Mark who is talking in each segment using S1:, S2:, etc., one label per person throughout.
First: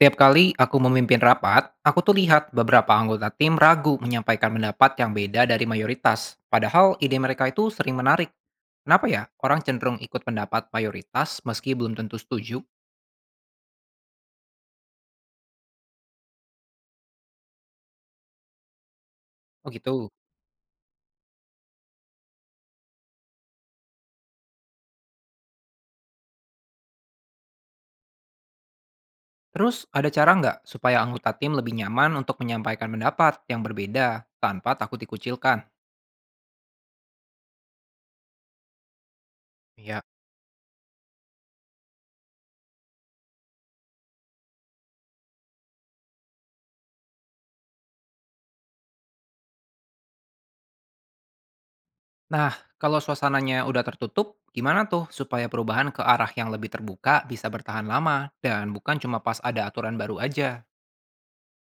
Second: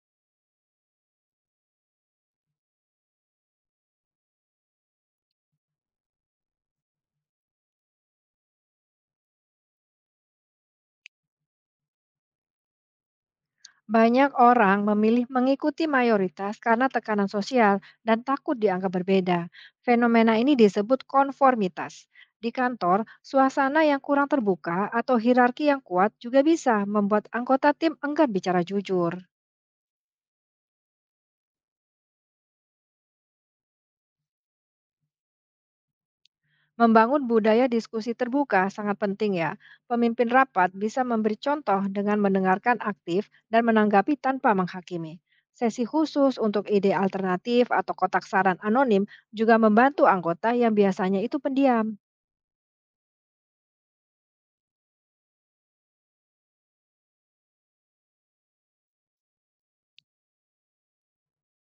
S1: Tiap kali aku memimpin rapat, aku tuh lihat beberapa anggota tim ragu menyampaikan pendapat yang beda dari mayoritas. Padahal ide mereka itu sering menarik. Kenapa ya orang cenderung ikut pendapat mayoritas meski belum tentu setuju?
S2: Banyak orang memilih mengikuti mayoritas karena tekanan sosial dan takut dianggap berbeda.
S1: Oh gitu.
S2: Fenomena ini disebut konformitas. Di kantor, suasana yang kurang terbuka atau hierarki yang kuat juga bisa membuat anggota tim enggan bicara jujur.
S1: Terus ada cara nggak supaya anggota tim lebih nyaman untuk menyampaikan pendapat yang berbeda tanpa takut dikucilkan?
S2: Membangun budaya diskusi terbuka sangat penting ya.
S1: Iya.
S2: Pemimpin rapat bisa memberi contoh dengan mendengarkan aktif dan menanggapi tanpa menghakimi. Sesi khusus untuk ide alternatif atau kotak saran anonim juga membantu anggota yang biasanya itu pendiam.
S1: Nah, kalau suasananya udah tertutup, gimana tuh supaya perubahan ke arah yang lebih terbuka bisa bertahan lama dan bukan cuma pas ada aturan baru aja?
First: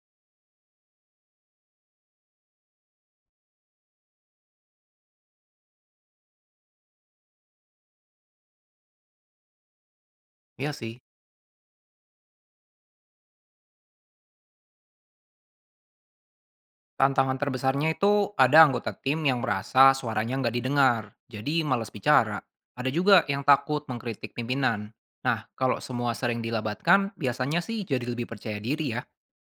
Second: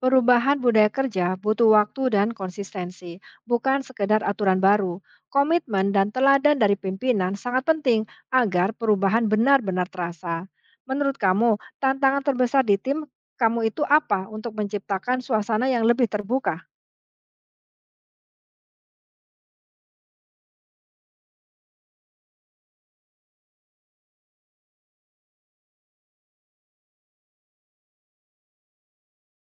S2: Perubahan budaya kerja butuh waktu dan konsistensi, bukan sekedar aturan baru. Komitmen dan teladan dari pimpinan sangat penting agar perubahan benar-benar terasa.
S1: Iya sih.
S2: Menurut kamu, tantangan terbesar di tim kamu itu apa untuk menciptakan suasana yang lebih terbuka?
S1: Tantangan terbesarnya itu ada anggota tim yang merasa suaranya nggak didengar, jadi malas bicara. Ada juga yang takut mengkritik pimpinan. Nah, kalau semua sering dilabatkan, biasanya sih jadi lebih percaya diri ya.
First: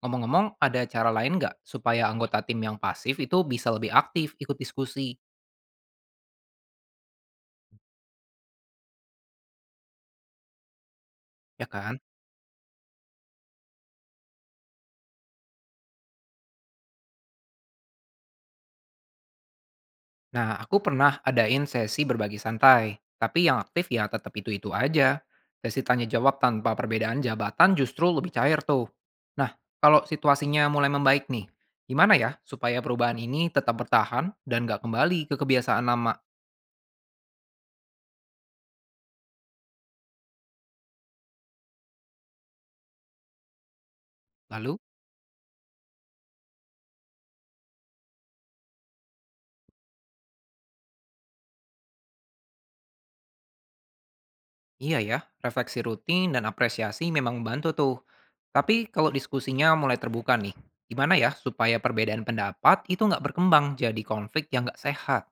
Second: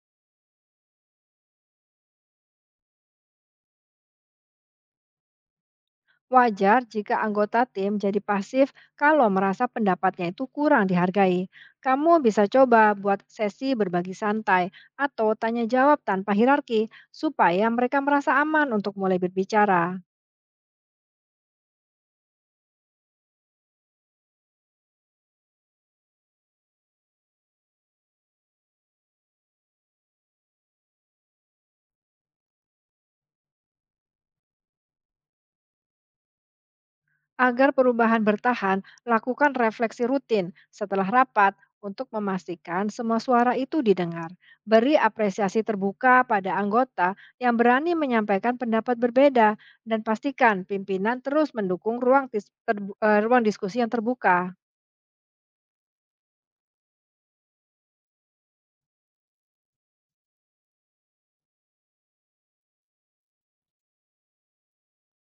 S1: Ngomong-ngomong, ada cara lain nggak supaya anggota tim yang pasif itu bisa lebih aktif ikut diskusi,
S2: Wajar jika anggota tim jadi pasif kalau merasa pendapatnya itu kurang dihargai.
S1: ya kan?
S2: Kamu bisa coba buat sesi berbagi santai atau tanya jawab tanpa hierarki supaya mereka merasa aman untuk mulai berbicara.
S1: Nah, aku pernah adain sesi berbagi santai, tapi yang aktif ya tetap itu-itu aja. Sesi tanya jawab tanpa perbedaan jabatan justru lebih cair tuh. Nah, kalau situasinya mulai membaik nih, gimana ya supaya perubahan ini tetap bertahan dan nggak kembali ke kebiasaan lama?
S2: Agar perubahan bertahan, lakukan refleksi rutin setelah rapat untuk memastikan semua suara itu didengar.
S1: Lalu,
S2: Beri apresiasi terbuka pada anggota yang berani menyampaikan pendapat berbeda dan pastikan pimpinan terus mendukung ruang diskusi yang terbuka.
S1: iya ya, refleksi rutin dan apresiasi memang membantu tuh. Tapi kalau diskusinya mulai terbuka nih, gimana ya supaya perbedaan pendapat itu nggak berkembang jadi konflik yang nggak sehat?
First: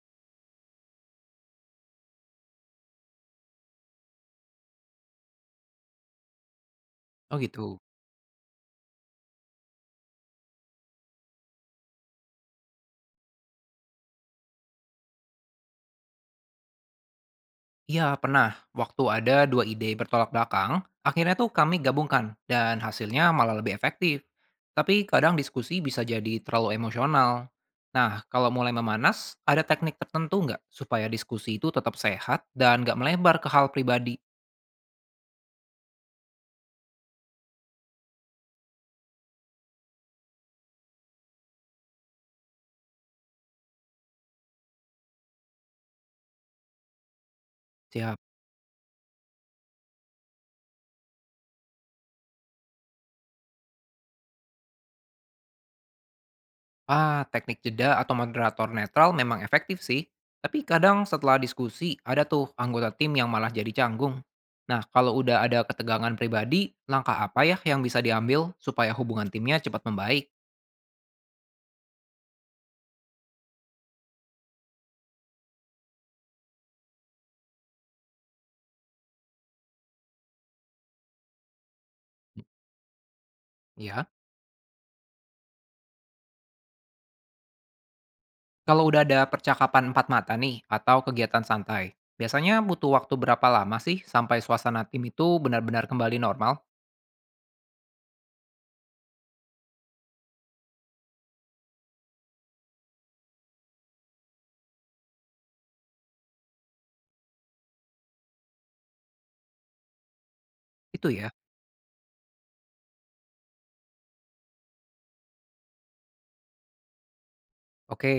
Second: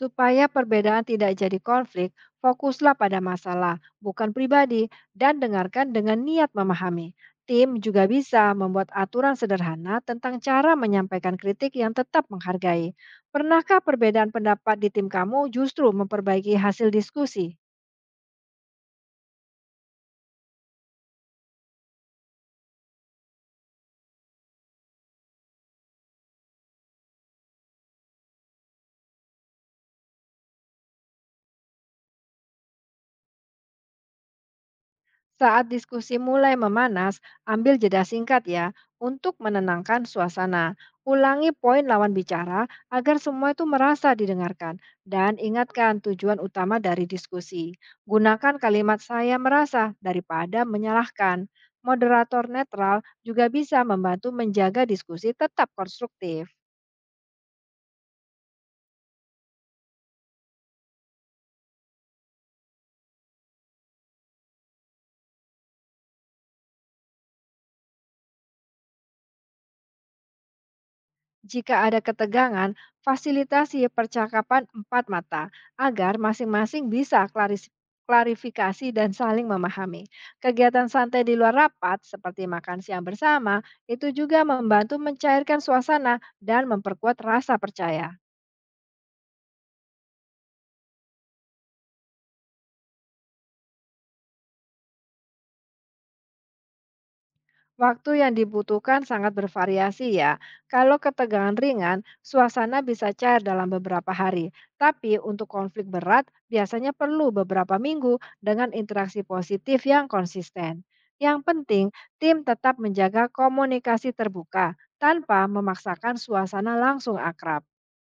S2: Supaya perbedaan tidak jadi konflik, fokuslah pada masalah, bukan pribadi, dan dengarkan dengan niat memahami.
S1: Oh
S2: Tim
S1: gitu.
S2: juga bisa membuat aturan sederhana tentang cara menyampaikan kritik yang tetap menghargai. Pernahkah perbedaan pendapat di tim kamu justru memperbaiki hasil diskusi?
S1: Iya, pernah. Waktu ada dua ide bertolak belakang, akhirnya tuh kami gabungkan dan hasilnya malah lebih efektif. Tapi kadang diskusi bisa jadi terlalu emosional. Nah, kalau mulai memanas, ada teknik tertentu nggak supaya diskusi itu tetap sehat dan nggak melebar ke hal pribadi?
S2: Saat diskusi mulai memanas, ambil jeda singkat ya untuk menenangkan suasana. Ulangi poin lawan bicara agar semua itu merasa didengarkan dan ingatkan tujuan utama dari diskusi.
S1: Siap.
S2: Gunakan kalimat saya merasa daripada menyalahkan. Moderator netral juga bisa membantu menjaga diskusi tetap konstruktif.
S1: Ah, teknik jeda atau moderator netral memang efektif sih. Tapi kadang setelah diskusi, ada tuh anggota tim yang malah jadi canggung. Nah, kalau udah ada ketegangan pribadi, langkah apa ya yang bisa diambil supaya hubungan timnya cepat membaik?
S2: Jika ada ketegangan, fasilitasi percakapan empat mata agar masing-masing bisa klarifikasi dan saling memahami. Kegiatan santai di luar rapat seperti makan siang bersama itu
S1: Ya,
S2: juga membantu mencairkan suasana dan memperkuat rasa percaya.
S1: kalau udah ada percakapan empat mata nih, atau kegiatan santai, biasanya butuh waktu berapa lama sih sampai suasana tim itu benar-benar kembali normal?
S2: Waktu yang dibutuhkan sangat bervariasi ya. Kalau ketegangan ringan, suasana bisa cair dalam beberapa hari. Tapi untuk konflik berat, biasanya perlu beberapa minggu dengan interaksi positif yang konsisten.
S1: Itu ya.
S2: Yang penting, tim tetap menjaga komunikasi terbuka tanpa memaksakan suasana langsung akrab.
S1: Oke,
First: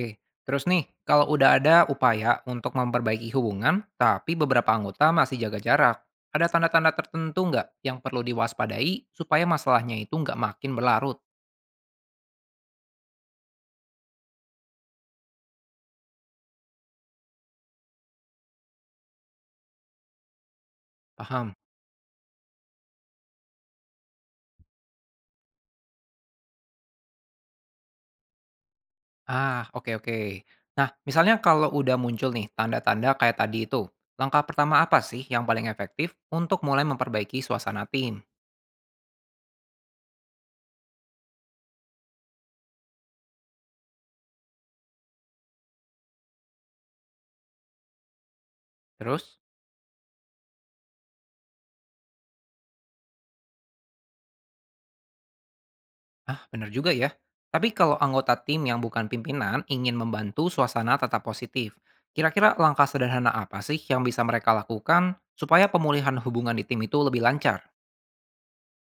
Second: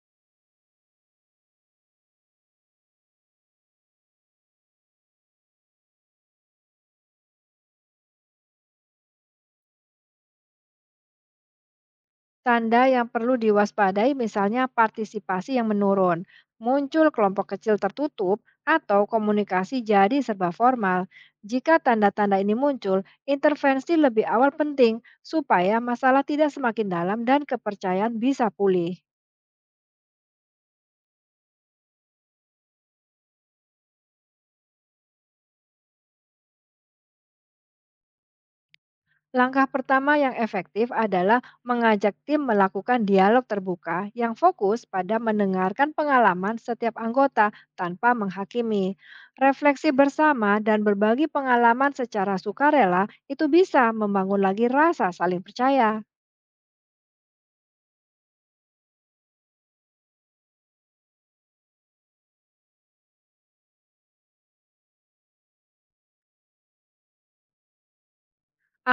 S1: terus nih, kalau udah ada upaya untuk memperbaiki hubungan, tapi beberapa anggota masih jaga jarak, ada tanda-tanda tertentu nggak yang perlu diwaspadai supaya masalahnya itu nggak makin berlarut?
S2: Tanda yang perlu diwaspadai misalnya partisipasi yang menurun, muncul kelompok kecil tertutup, atau komunikasi jadi serba formal.
S1: Paham?
S2: Jika tanda-tanda ini muncul, intervensi lebih awal penting supaya masalah tidak semakin dalam dan kepercayaan bisa pulih.
S1: Ah, oke oke. Nah, misalnya kalau udah muncul nih tanda-tanda kayak tadi itu, langkah pertama apa sih yang paling efektif untuk mulai memperbaiki suasana tim?
S2: Langkah pertama yang efektif adalah mengajak tim melakukan dialog terbuka yang fokus pada mendengarkan pengalaman setiap anggota tanpa menghakimi.
S1: Terus?
S2: Refleksi bersama dan berbagi pengalaman secara sukarela itu bisa membangun lagi rasa saling percaya.
S1: Ah, benar juga ya. Tapi kalau anggota tim yang bukan pimpinan ingin membantu suasana tetap positif, kira-kira langkah sederhana apa sih yang bisa mereka lakukan supaya pemulihan hubungan di tim itu lebih lancar?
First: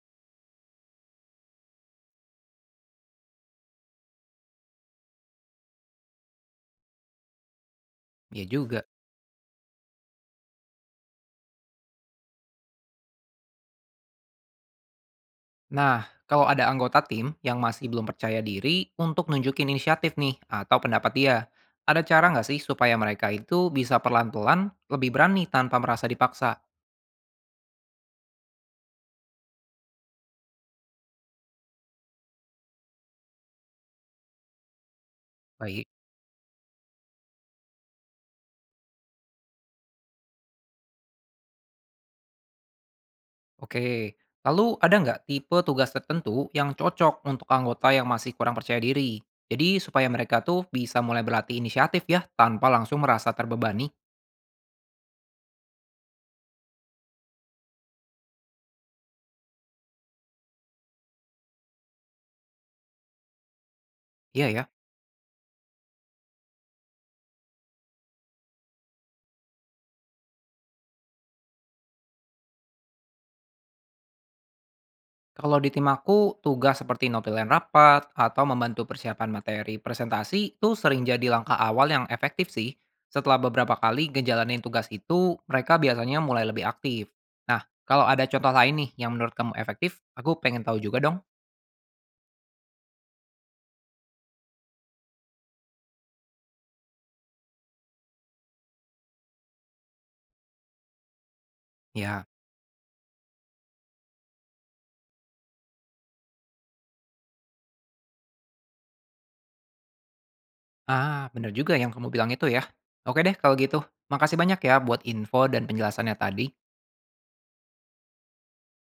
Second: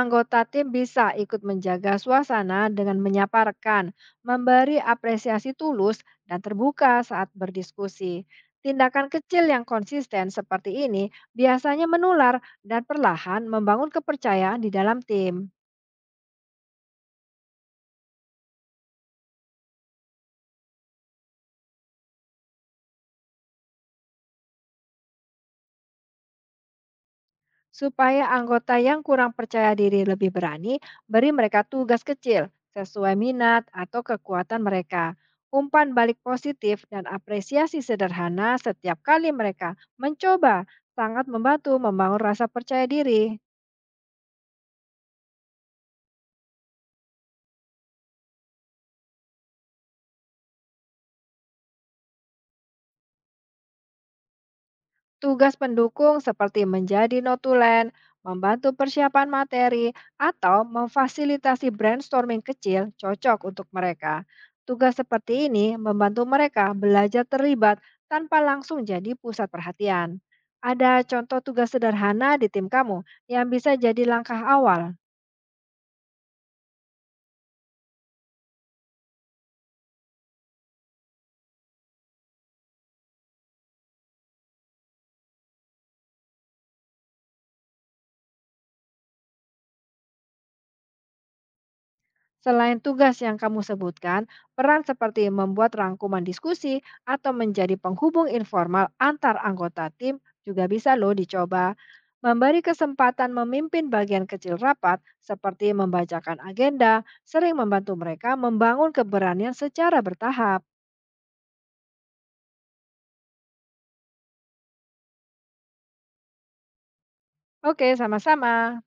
S2: Anggota tim bisa ikut menjaga suasana dengan menyapa rekan, memberi apresiasi tulus, dan terbuka saat berdiskusi.
S1: Ya juga.
S2: Tindakan kecil yang konsisten seperti ini biasanya menular dan perlahan membangun kepercayaan di dalam tim.
S1: Nah, kalau ada anggota tim yang masih belum percaya diri untuk nunjukin inisiatif nih atau pendapat dia, ada cara nggak sih supaya mereka itu bisa perlahan-pelan lebih berani tanpa merasa dipaksa?
S2: Supaya anggota yang kurang percaya diri lebih berani, beri mereka tugas kecil sesuai minat atau kekuatan mereka. Umpan
S1: Baik.
S2: balik positif dan apresiasi sederhana setiap kali mereka mencoba sangat membantu membangun rasa percaya diri.
S1: Oke, lalu ada nggak tipe tugas tertentu yang cocok untuk anggota yang masih kurang percaya diri? Jadi supaya mereka tuh bisa mulai berlatih inisiatif ya, tanpa langsung merasa terbebani.
S2: Tugas pendukung seperti menjadi notulen, membantu persiapan materi, atau memfasilitasi brainstorming kecil cocok untuk mereka.
S1: Iya ya.
S2: Tugas seperti ini membantu mereka belajar terlibat tanpa langsung jadi pusat perhatian. Ada contoh tugas sederhana di tim kamu yang bisa jadi langkah awal.
S1: Kalau di tim aku, tugas seperti notulen rapat atau membantu persiapan materi presentasi itu sering jadi langkah awal yang efektif sih. Setelah beberapa kali ngejalanin tugas itu, mereka biasanya mulai lebih aktif. Nah, kalau ada contoh lain nih yang menurut kamu efektif, aku pengen tahu juga dong.
S2: Selain tugas yang kamu sebutkan, peran seperti membuat rangkuman diskusi atau menjadi penghubung informal antar anggota tim juga bisa loh dicoba.
S1: Ya.
S2: Memberi kesempatan memimpin bagian kecil rapat seperti membacakan agenda sering membantu mereka membangun keberanian secara bertahap.
S1: Ah, bener juga yang kamu bilang itu ya. Oke deh kalau gitu. Makasih banyak ya buat info dan penjelasannya tadi.
S2: Oke, sama-sama.